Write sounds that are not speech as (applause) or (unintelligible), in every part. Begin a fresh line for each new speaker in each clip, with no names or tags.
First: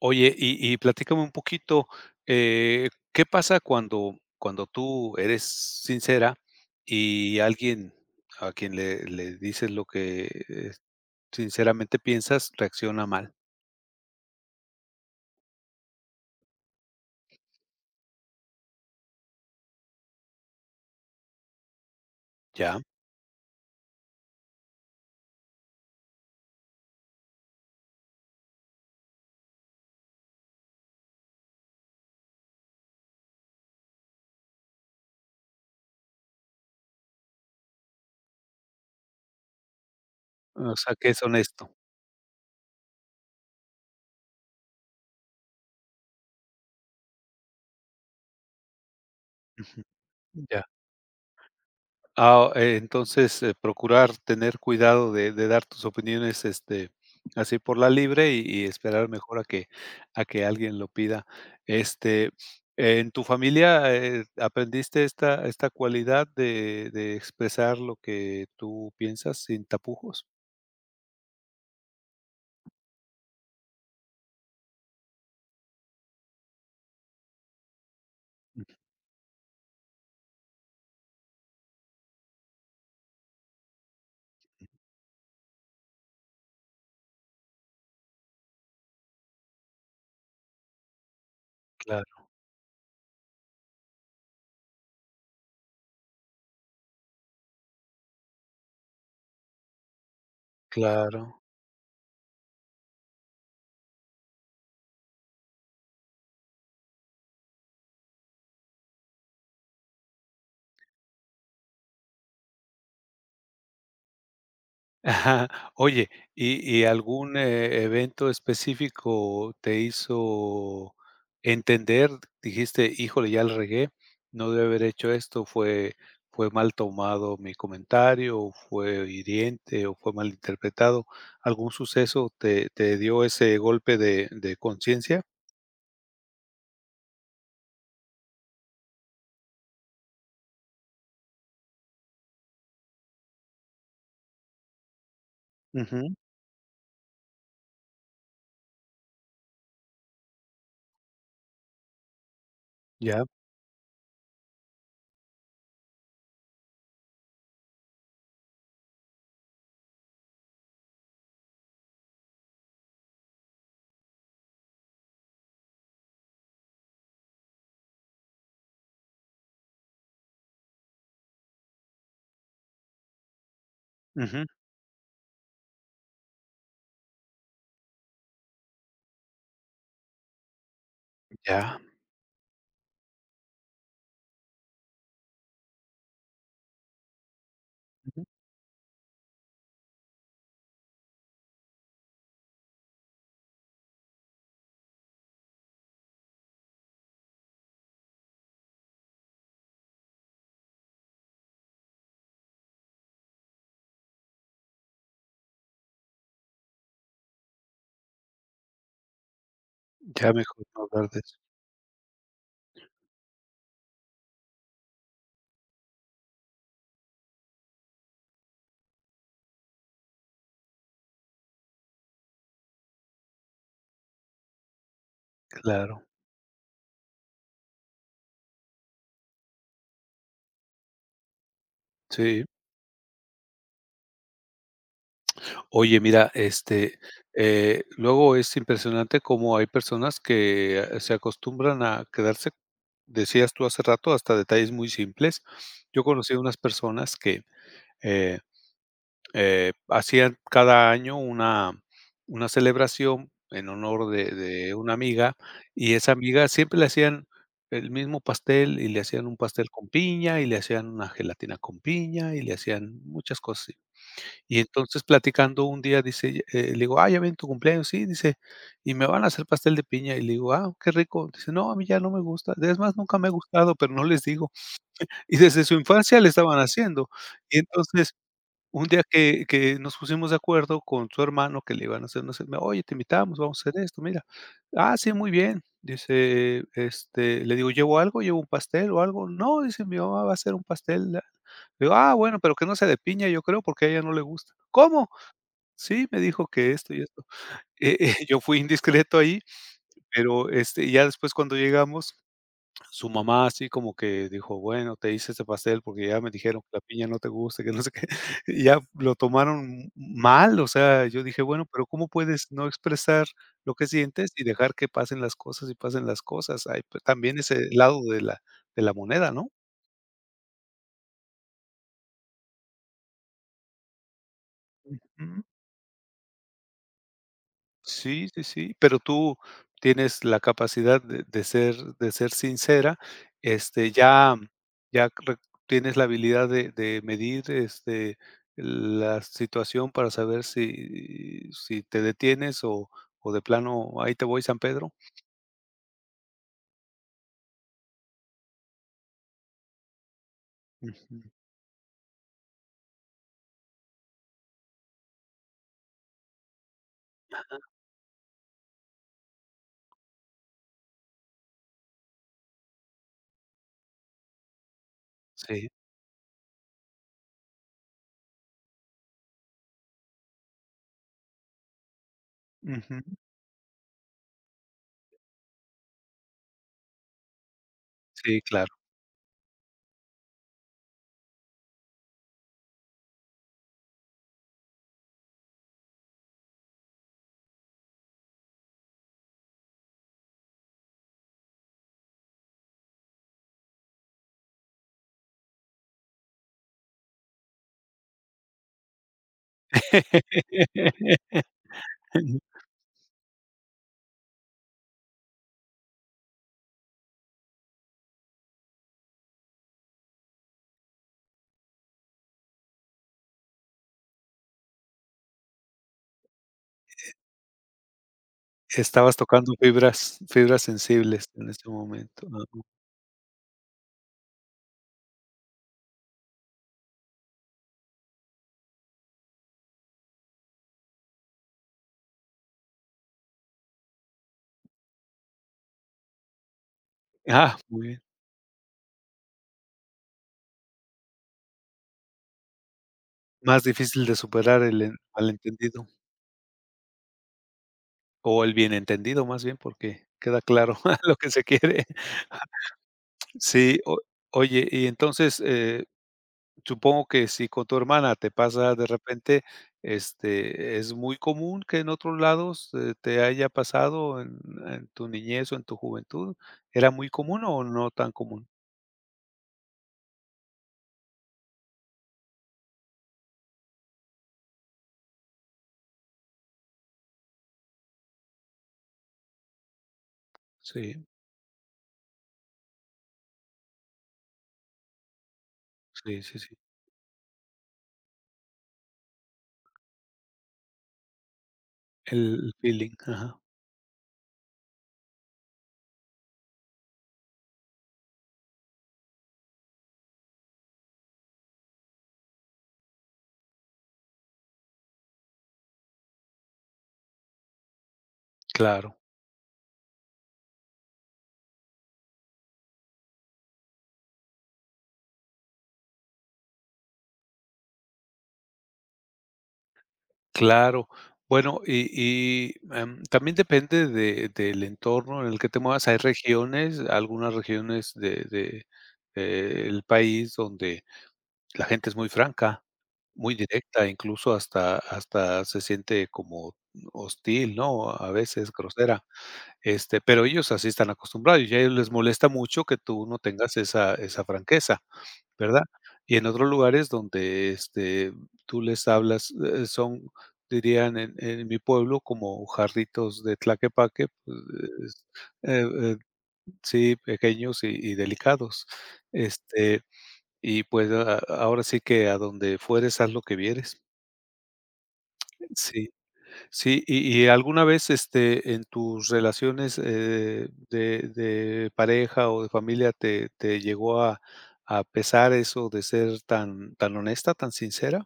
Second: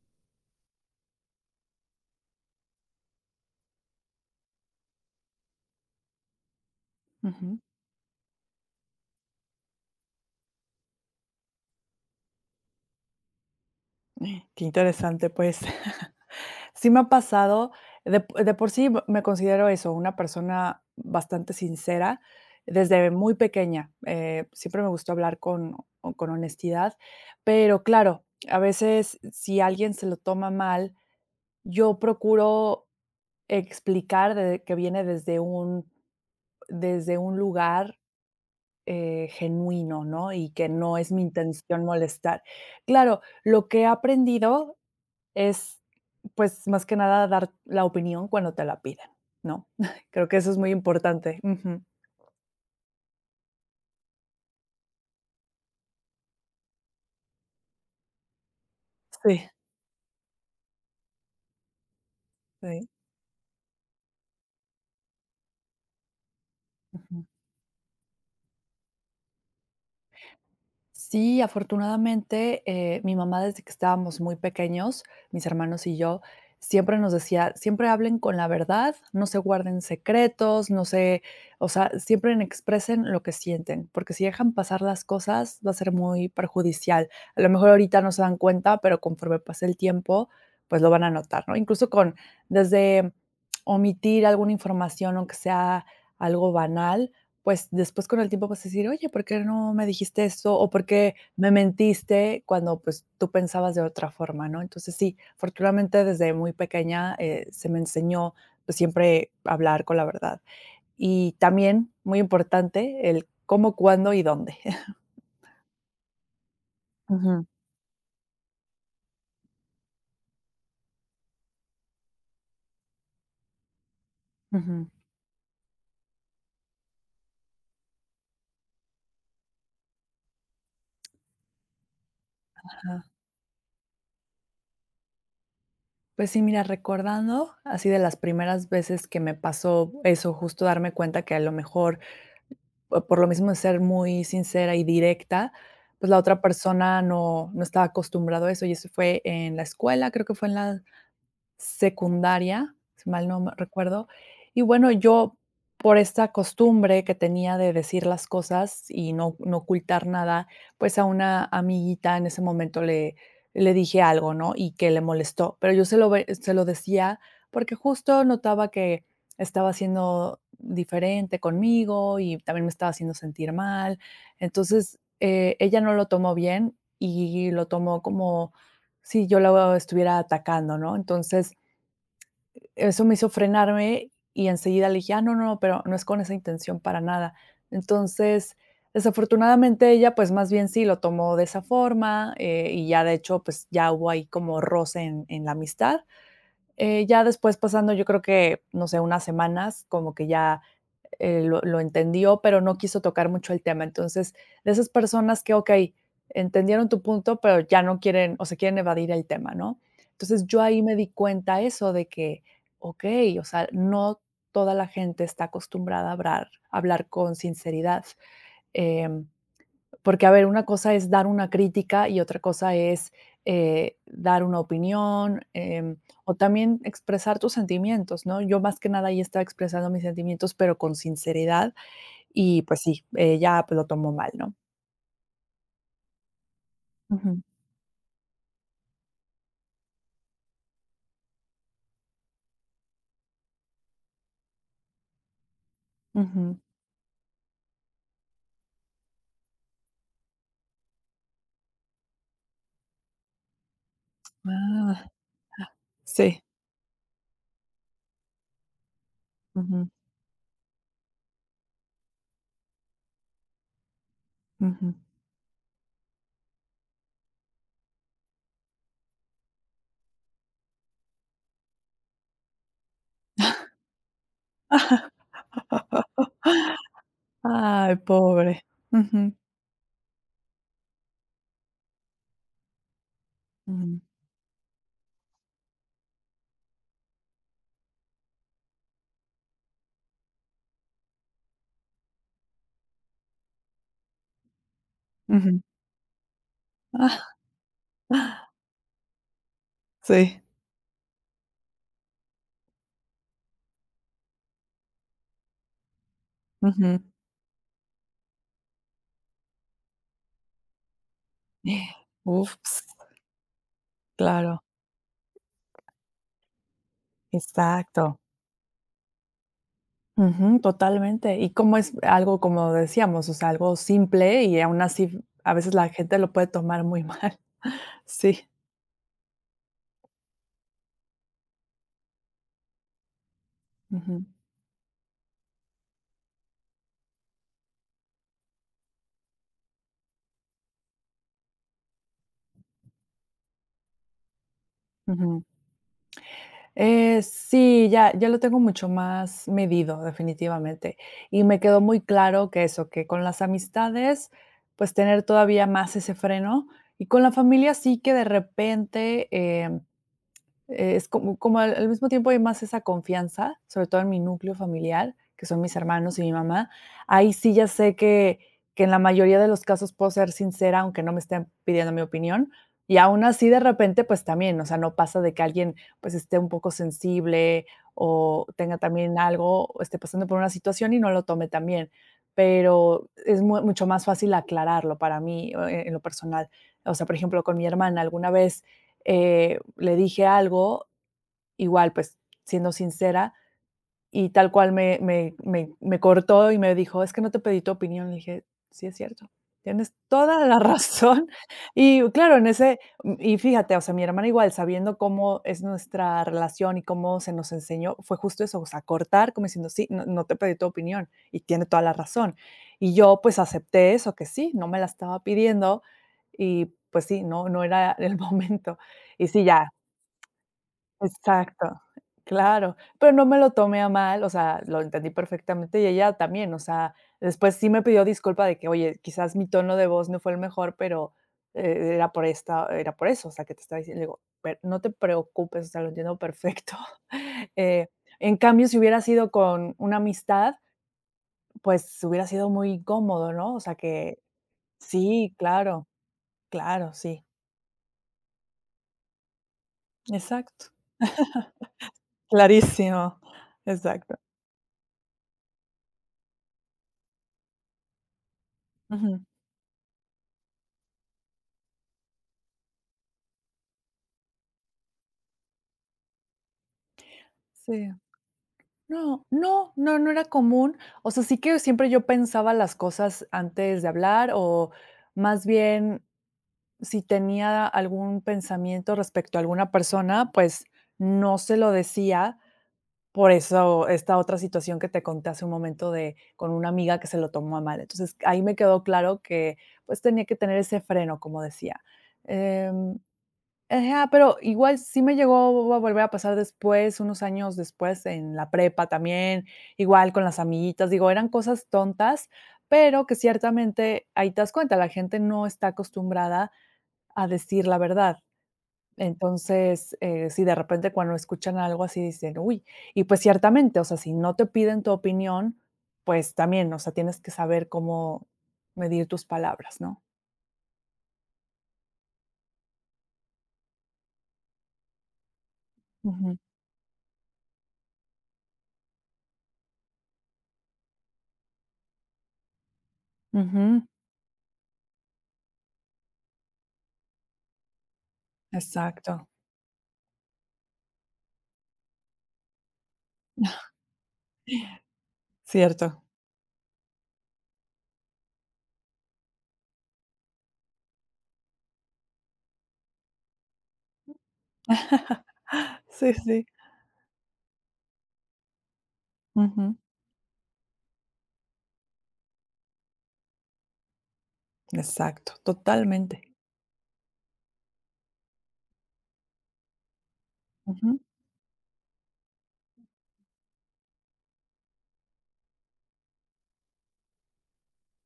Oye, y y platícame un poquito. Eh, ¿qué pasa cuando cuando tú eres sincera y
Ujú.
alguien a quien le le dices lo que, eh, sinceramente piensas reacciona mal?
Qué interesante, pues. (chuckles) Sí me ha pasado, de po de por sí, m me considero eso, una persona bastante sincera
Ya.
desde muy pequeña. Eh, siempre me gustó hablar con con honestidad, pero claro, a veces, si alguien se lo toma mal, yo procuro explicar de que viene desde un desde un lugar, eh, genuino, ¿no? Y que
O sea,
no
que
es mi
es honesto.
intención molestar. Claro, lo que he aprendido es, pues, más que nada dar la opinión cuando te la pidan, ¿no?
Ujú.
(chuckles) Creo que eso es
Ya.
muy importante. Ujú.
Ah, oh, entonces, eh, procurar tener cuidado de de dar tus opiniones, este, así por la libre y y esperar mejor a
Sí.
que a que alguien lo pida. Este,
Sí.
¿en tu familia, eh eh, aprendiste esta esta cualidad de de
Ujú.
expresar lo que tú piensas sin tapujos?
Sí, afortunadamente, eh, mi mamá desde que estábamos muy pequeños, mis hermanos y yo, siempre nos decía: "Siempre hablen con la
Mm.
verdad. No se guarden secretos. No se, o sea, siempre expresen lo que sienten, porque si dejan
Mm.
pasar las cosas, va a ser muy perjudicial. A lo mejor ahorita no se dan cuenta, pero conforme pase el tiempo, pues, lo van a notar", ¿no?, incluso con
Claro.
desde omitir alguna información, aunque sea algo banal. Pues después, con el tiempo, vas a decir: "Oye, ¿por qué no me dijiste esto, o por qué
Claro.
me mentiste cuando, pues, tú pensabas de otra forma, ¿no?" Entonces sí, afortunadamente, desde muy pequeña, eh, se me enseñó siempre a hablar con la verdad. Y también muy importante el cómo, cuándo y dónde. (chuckles)
(chuckles) Oye, ¿y y algún
Ujú.
evento e específico te hizo entender, dijiste híjole, ya la regué? No debí haber
Ujú.
hecho esto. Fue fue mal tomado mi comentario o fue hiriente o fue mal interpretado, ¿algún suceso te te
Ajá.
dio ese golpe de de conciencia?
Pues sí, mira, recordando así de las primeras veces que me pasó eso, justo darme cuenta que a lo mejor o por lo mismo de ser muy sincera y directa, pues,
Ujú.
la otra persona no no estaba acostumbrado a eso y eso fue en la escuela, creo que fue en la secundaria, si
Ya
mal no me recuerdo y bueno, yo por esta costumbre que tenía de decir las cosas y no no ocultar nada, pues, a una amiguita en ese momento le le dije algo, ¿no?, y que le molestó, pero yo se lo ve se lo decía porque justo notaba que estaba siendo diferente conmigo y también me estaba haciendo sentir mal.
Ujú.
Entonces, eh, ella no lo tomó bien y lo tomó como sí yo la, oh, estuviera atacando, ¿no? Entonces
Ya.
e eso me hizo frenarme y enseguida le dije: "Ah, no, no, pero no es con esa intención para nada."
Ujú.
Entonces, desafortunadamente, ella pues, más bien sí lo tomó de esa forma, eh, y ya, de hecho, pues, ya hubo ahí como roce en en la amistad. Eh, ya después pasando yo creo que, no sé, unas semanas como que ya, eh, lo lo entendió, pero no quiso tocar mucho el tema. Entonces de esas personas que, okey, entendieron tu punto, pero ya no quieren, o sea, quieren evadir el tema, ¿no?
Ya
Entonces yo
mejor
ahí
no
me di
verdes.
cuenta eso de que, okey, o sea, no toda la gente está acostumbrada a hablar, hablar con sinceridad, em, porque a ver una cosa es dar una crítica y otra cosa es, eh, dar una opinión, em,
Claro.
o también expresar tus sentimientos, ¿no? Yo más que nada, ahí estaba expresando mis sentimientos, pero con sinceridad
Sí.
y pues sí, ella pues lo tomó mal, ¿no?
Oye, mira, este,
Ujú.
eh, luego es impresionante cómo hay personas que, ah, se acostumbran a quedarse. Decías tú, hace rato, hasta detalles muy simples. Yo conocí a unas
Ujú.
personas que, eh, eh, hacían cada año una una celebración en honor de
Ah.
de una
Ah,
amiga, y esa
sí.
amiga siempre le hacían el mismo pastel y le hacían un pastel con
Ujú.
piña y le hacían una gelatina con piña y le hacían muchas cosas así. Y
Ujú.
entonces, platicando un día, dice ella eh, le digo: "Ah, ya viene tu cumpleaños". "Sí", dice. "Y me van a hacer pastel de piña". Y le digo: "Ah, qué rico". Dice: "No, a mí ya no me gusta. Es más, nunca me ha gustado, pero no les digo".
(chuckles)
Y desde su infancia le
(laughs)
estaban haciendo. Y
Ay,
entonces,
pobre.
un día
Ujú.
que que nos pusimos de acuerdo con su hermano, que le iban a hacer una cena, "Oye, te invitamos, vamos a hacer esto,
Mm.
mira". "Ah, sí, muy bien", dice, este, le digo: "¿Llevo algo? ¿Llevo un pastel o algo?". "No", dice, "mi mamá va a hacer un pastel". La Le digo: "Ah, bueno, pero que no sea de piña, yo creo, porque a ella no le gusta". "¿Cómo?".
Ujú.
"Sí, me dijo que esto y esto".
(chuckles)
Eh, eh, yo fui indiscreto ahí.
Sí.
Pero este ya después, cuando llegamos, su mamá así como que dijo: "Bueno, te hice este pastel porque ya me dijeron que la
Ujú.
piña no te gusta", y que no sé qué. Y ya, lo tomaron m mal. O sea, yo dije, bueno pero, ¿cómo
(gasps)
puedes
Uf.
no expresar lo que sientes y
Claro.
dejar que pasen las cosas y pasen las cosas? Hay también ese lado
Exacto.
de la de la moneda, ¿no?
Ujú, totalmente. Y cómo es algo, como decíamos, o sea, algo simple y aun así,
Ujú.
a veces la gente lo puede tomar muy mal,
Sí, sí,
sí.
sí, pero tú, tienes la capacidad de de ser de ser sincera. Este
Ujú.
ya, ya re tienes la habilidad de de medir, este, la situación para saber si, si te detienes o o de plano: "Ahí te voy, San Pedro".
Ujú. Eh, sí, ya ya lo tengo mucho más medido definitivamente,
Ujú.
y me quedó muy claro que eso, que con las amistades, pues, tener todavía más ese freno y con la
Ajá.
familia sí que de repente, eh, es como como al al mismo tiempo hay más esa confianza, sobre todo en mi núcleo familiar, que son
Sí.
mis hermanos y mi mamá. Ahí sí, ya sé que que en la mayoría de los casos puedo ser sincera, aunque no me estén pidiendo mi opinión y
Ujú.
aun así, de repente, pues también, o sea, no pasa de que alguien pues esté un poco sensible
Sí,
o
claro.
tenga también algo o esté pasando por una situación y no lo tome tan bien, pero es muy mucho más fácil aclararlo para mí, oh, eh, en lo personal, o sea, por ejemplo, con mi hermana alguna vez, eh, le dije algo, igual, pues, siendo sincera y tal cual me me me me cortó y me dijo: "Es que no te pedí tu opinión". Le dije: "Sí, es cierto, tienes toda la razón". Y claro,
(laughs)
en ese y, fíjate, o sea, mi hermana igual sabiendo cómo es nuestra relación y cómo se nos enseñó, fue justo eso, o sea, cortar como diciendo: "Sí, no no te pedí tu opinión". Y tiene toda la razón y yo pues, acepté eso que sí, no me la estaba pidiendo y pues sí, no no era el momento
Estabas
y sí,
tocando
ya
fibras fibras sensibles en este
exacto,
momento. (unintelligible)
claro, pero no me lo tomé a mal, o sea, lo entendí perfectamente, y ella también, o sea, después sí me pidió disculpa de que: "Oye, quizás mi tono de voz no fue el mejor, pero, eh, e era por esta, era por eso, o sea que te estaba diciendo". Le digo: "A ver, no te preocupes, o sea, lo entiendo perfecto".
¡Ah! Muy
Eh,
bien.
en cambio, si hubiera sido con, una amistad, pues, hubiera sido muy incómodo, ¿no? O
Más
sea
difícil de
que,
superar el en mal
sí
entendido.
claro, claro, sí.
O el bien entendido, más bien, porque queda
Exacto.
claro lo que se quiere.
(chuckles) Clarísimo,
Sí, o
exacto.
oye, y entonces, eh, supongo que si con tu hermana te pasa de
Ujú.
repente, este, eh, ¿es muy común que en otros lados, eh, te haya pasado en en tu niñez o en tu juventud? ¿Era muy común o
Sí.
no tan común?
No, no, no, no era común, o sea, sí que siempre yo pensaba las cosas antes de hablar o, más bien, si tenía algún pensamiento respecto a alguna persona, pues
Sí.
no se lo decía, por eso esta otra situación que te conté hace un momento de
Sí, sí,
con
sí.
una amiga que se lo tomó a mal, entonces ahí me quedó claro que, pues, tenía que tener ese freno, como decía,
El feeling,
em
ajá.
ajá, pero igual sí me llegó a a a volver a pasar después, unos años después en la prepa, también igual con las amiguitas, digo, eran cosas tontas, pero que ciertamente ahí te das cuenta, la gente no está acostumbrada a decir la verdad.
Claro.
Entonces, eh, sí, de repente, cuando escuchan algo así, dicen: "¡Uy!", y pues, ciertamente, o sea, si no te piden tu opinión, pues, también, o sea, tienes que saber cómo medir tus palabras, ¿no?
Claro, bueno, y y, em, también depende de del entorno en el que te muevas. Hay
Ujú.
regiones, algunas regiones de de, eh, el país donde la gente es muy franca, muy
Ujú.
directa, incluso hasta hasta se siente como, mm, hostil, ¿no?, a veces grosera,
Exacto.
este, pero ellos así están acostumbrados y a ellos les molesta mucho que tú no tengas
(chuckles)
esa esa franqueza, ¿verdad?,
Cierto.
y en otros lugares donde, este, tú, les hablas, eh, son, dirían en en mi pueblo, como: "Jarritos de Tlaquepaque", pues, eh,
(chuckles)
eh,
Sí, sí.
sí, pequeños y y delicados,
Ujú.
este, y pues a a ahora sí que: "A donde fueres, haz lo que vieres".
Exacto,
Sí,
totalmente.
sí, y y, ¿alguna vez este, en tus relaciones, eh,
Ujú.
de de pareja o de familia, te te llegó a a pesar eso de ser tan tan honesta, tan sincera?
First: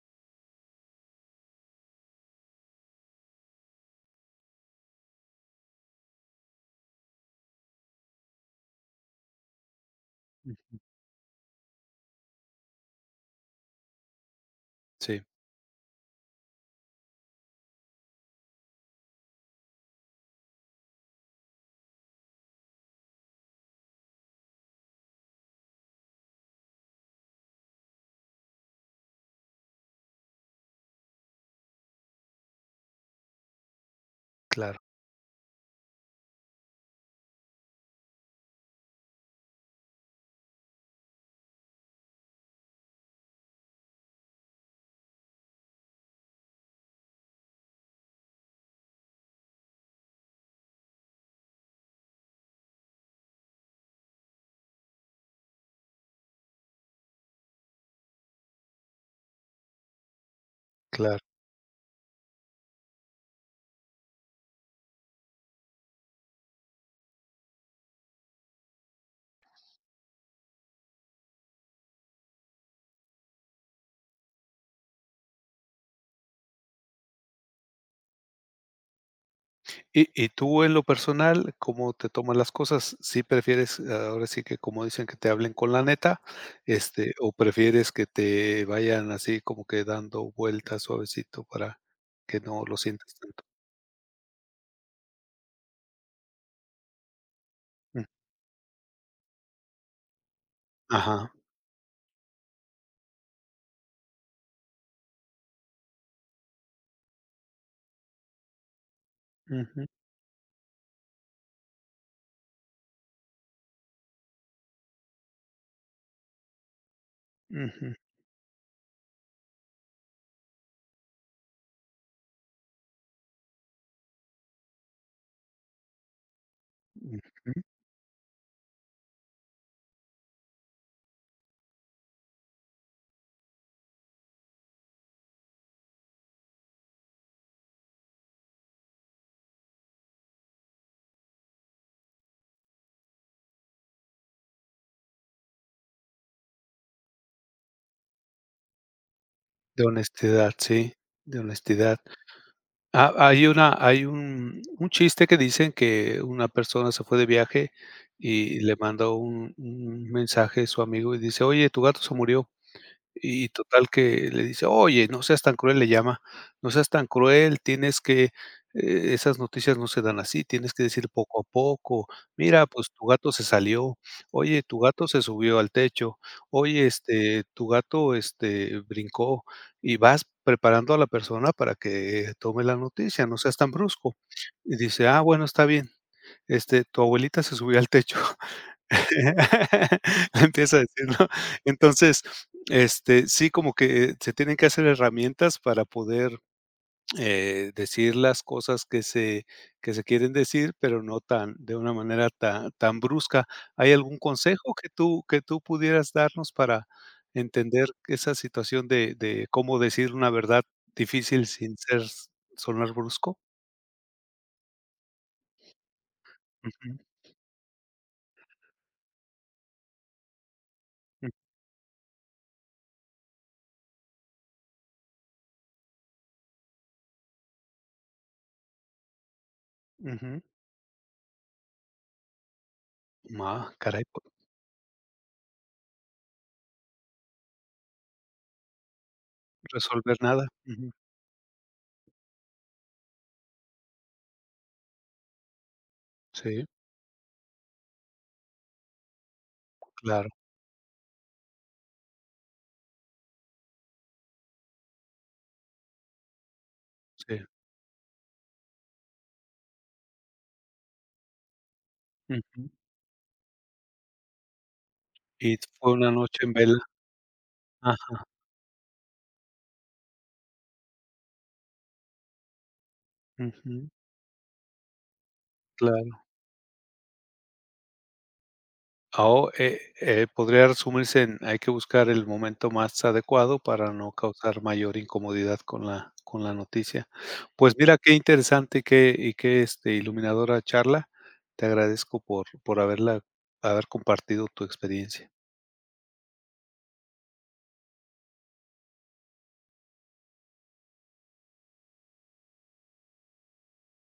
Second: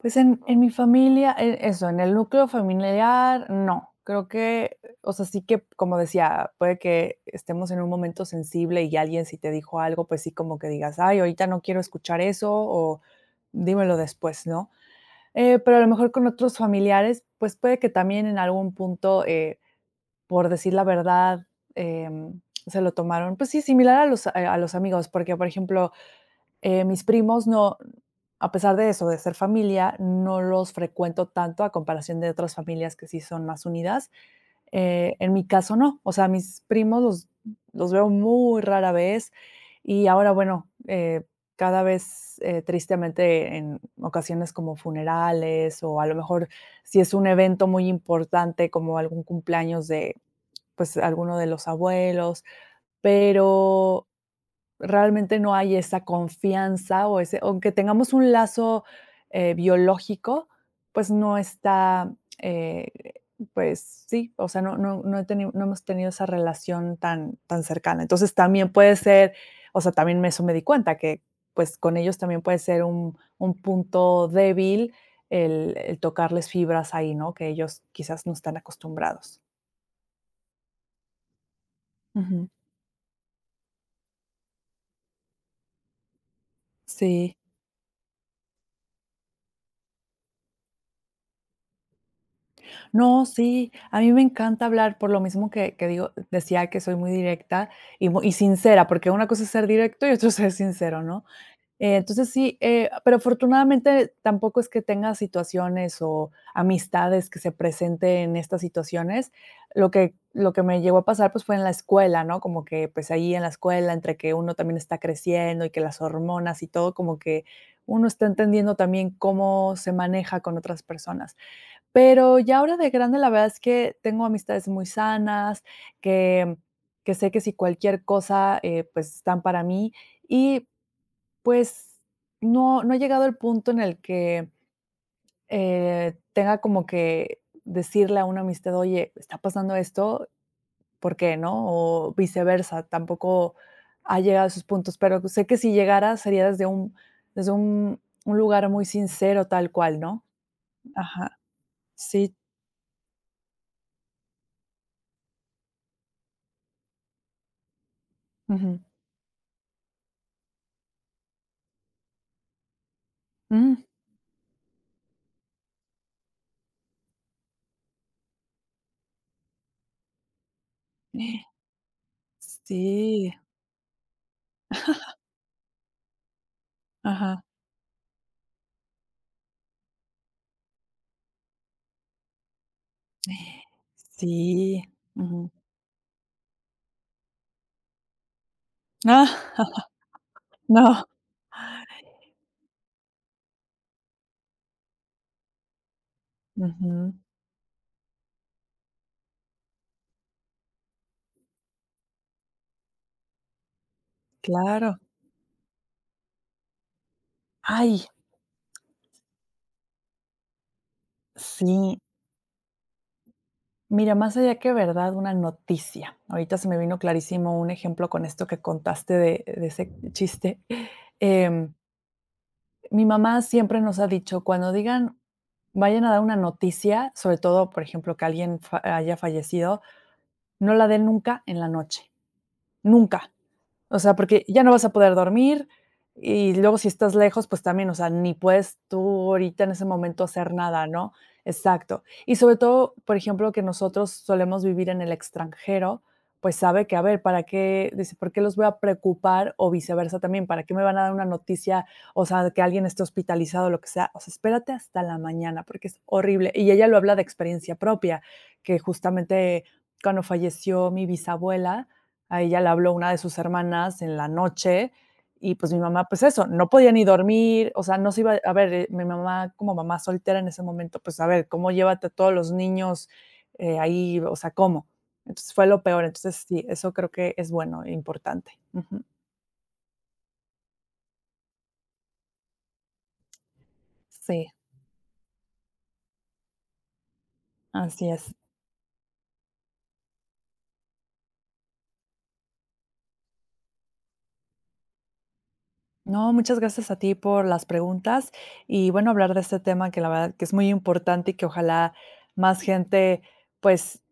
Pues en en mi familia, e eso en el núcleo familiar, no, creo que, o sea, sí que como decía, puede que estemos en un momento sensible y alguien si te dijo algo, pues sí, como que
Ujú.
digas: "Ay, ahorita no quiero escuchar eso" o "Dímelo después", ¿no?,
Sí.
eh, pero a lo mejor con otros familiares, pues puede que también en algún punto, eh, por decir la verdad, eh, se lo tomaron, pues sí, similar a los, eh, a los amigos, porque, por ejemplo, eh, mis primos no, a pesar de eso, de ser familia, no los frecuento tanto a comparación de otras familias que sí son más unidas,
Claro.
eh, en mi caso, no, o sea, mis primos los los veo muy rara vez y ahora bueno, eh, cada vez, eh, tristemente en ocasiones como funerales o a lo mejor si es un evento muy importante como algún cumpleaños de pues alguno de los abuelos, pero realmente no hay esa confianza o ese aunque tengamos un lazo, eh, biológico, pues
Claro.
no está, eh, pues sí, o sea, no no no he ten no hemos tenido esa relación tan tan cercana. Entonces también puede ser, o sea, también eso me di cuenta que pues con ellos también puede ser un un punto débil el el tocarles fibras ahí, ¿no?, que ellos quizás no están acostumbrados.
Y y tú en lo personal, ¿cómo te tomas
Ujú.
las cosas? ¿Sí prefieres ahora sí que como dicen que te hablen con la neta, este, o
Sí.
prefieres que te vayan así como que dando vueltas suavecito para que no lo sientas
No,
tanto?
sí, a mí me encanta hablar por lo mismo que que digo decía que soy muy directa
Jum.
y mu y sincera, porque una cosa es ser directo y otro (chuckles) ser sincero, ¿no?
Ajá.
Entonces sí, eh, pero afortunadamente tampoco es que tenga situaciones o amistades que se presenten estas situaciones.
Ujú.
Lo que lo que me llegó a pasar, pues, fue en la escuela, ¿no?, como que pues ahí en la escuela, entre que uno también está creciendo y que las hormonas y todo, como que
Ujú.
uno está entendiendo también cómo se maneja con otras personas. Pero ya ahora de grande, la verdad es que tengo amistades muy sanas que que sé que, si
Ujú.
cualquier cosa, eh, pues están para mí y, pues no no ha llegado el punto en el que, eh, tenga como que decirle a una amistad. Oye, ¿está pasando esto? Porque no, o viceversa. Tampoco ha llegado a esos puntos. Pero, pues, sé que si llegara, sería desde un desde un un lugar muy sincero, tal
De
cual, ¿no?
honestidad. Sí, de
Ajá,
honestidad.
sí.
Ha hay una hay un un chiste que dicen que una persona se fue de viaje y le
Ujú.
mandó un un mensaje su amigo y dice: "Oye, tu gato se murió". Y
Mm.
total que le dice: "Oye, no seas tan cruel", le llama. "No seas tan cruel, tienes que, eh, e esas noticias no se dan así. Tienes que decir poco a
(gasps)
poco. Mira, pues, tu gato
Sí.
se salió. Oye, tu gato
(chuckles)
se subió al techo. Oye,
Ajá.
este, tu gato, este, brincó y vas preparando a la persona para que tome la noticia, no seas
(gasps)
tan brusco". Y
Sí,
dice: "Ah, bueno,
ujú.
está bien. Este, tu abuelita se subió al techo". (laughs)
(laughs)
Empieza a decir,
No.
¿no? Entonces este sí, como que se tienen que hacer herramientas para poder,
Ujú.
eh, decir las cosas que se que se quieren decir, pero no tan de una manera tan tan brusca, ¿hay algún consejo que
Claro.
tú que tú pudieras darnos para entender
¡Ay!
esa situación de de cómo decir una verdad difícil sin ser
Sí.
sonar brusco?
Mira, más allá que verdad, una noticia. Ahorita se me vino
Ujú.
clarísimo un ejemplo con esto que contaste de de ese chiste,
Jum.
em Mi mamá siempre nos ha dicho cuando digan vayan a dar una noticia, sobre todo, por ejemplo, que alguien fa haya fallecido,
Ujú.
no la den nunca en la noche, nunca,
Ma
o
caray,
sea,
po
porque ya no vas a poder dormir y luego si estás lejos, pues, también, o sea, ni puedes tú ahorita en ese
Resolver
momento
nada,
hacer nada,
ujú.
¿no? Exacto, y sobre todo, por ejemplo, que nosotros solemos vivir en el extranjero, pues,
Sí.
sabe que a ver para qué, dice: "¿Por qué los voy a preocupar? o viceversa,
Claro.
también, ¿para qué me van a dar una noticia, o sea, de que alguien esté hospitalizado?", o lo que sea, o sea, espérate hasta la mañana, porque es horrible y ella lo habla de
Sí.
experiencia propia, que justamente cuando falleció mi bisabuela, a ella le
Ujú.
habló una de sus hermanas en la noche y,
Y, t s
pues, mi
fue
mamá,
una
pues,
noche
eso,
en
no
vela,
podía ni dormir, o sea, no se
ajá.
iba a ver, mi mamá como mamá soltera en ese momento, pues, a ver cómo llévate a todos los niños, eh,
Ujú.
ahí, o sea, ¿cómo? Entonces, fue lo peor,
Claro.
entonces sí, eso creo que es bueno e importante, ujú.
Ah, oh, eh eh, podría resumirse en hay que buscar el momento más adecuado para no
Sí.
causar mayor incomodidad con la con la noticia, pues, mira
Así
qué
es.
interesante que y que, este, iluminadora charla, te agradezco por por haberla haber compartido tu experiencia.
No, muchas gracias a ti por las preguntas y, bueno, hablar de este tema que la verdad que es muy importante, y que ojalá más gente, pues,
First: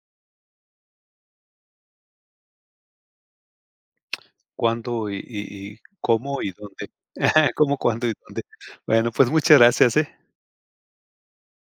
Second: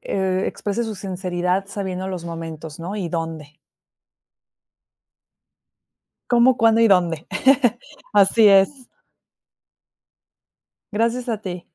eh, exprese su sinceridad sabiendo los momentos, ¿no?, y dónde.
Cuándo y y y cómo y
Cómo, cuándo y
dónde,
dónde.
(chuckles) cómo,
(chuckles)
cuándo y dónde.
Así es.
Bueno, pues, muchas gracias, eh.
Gracias a ti.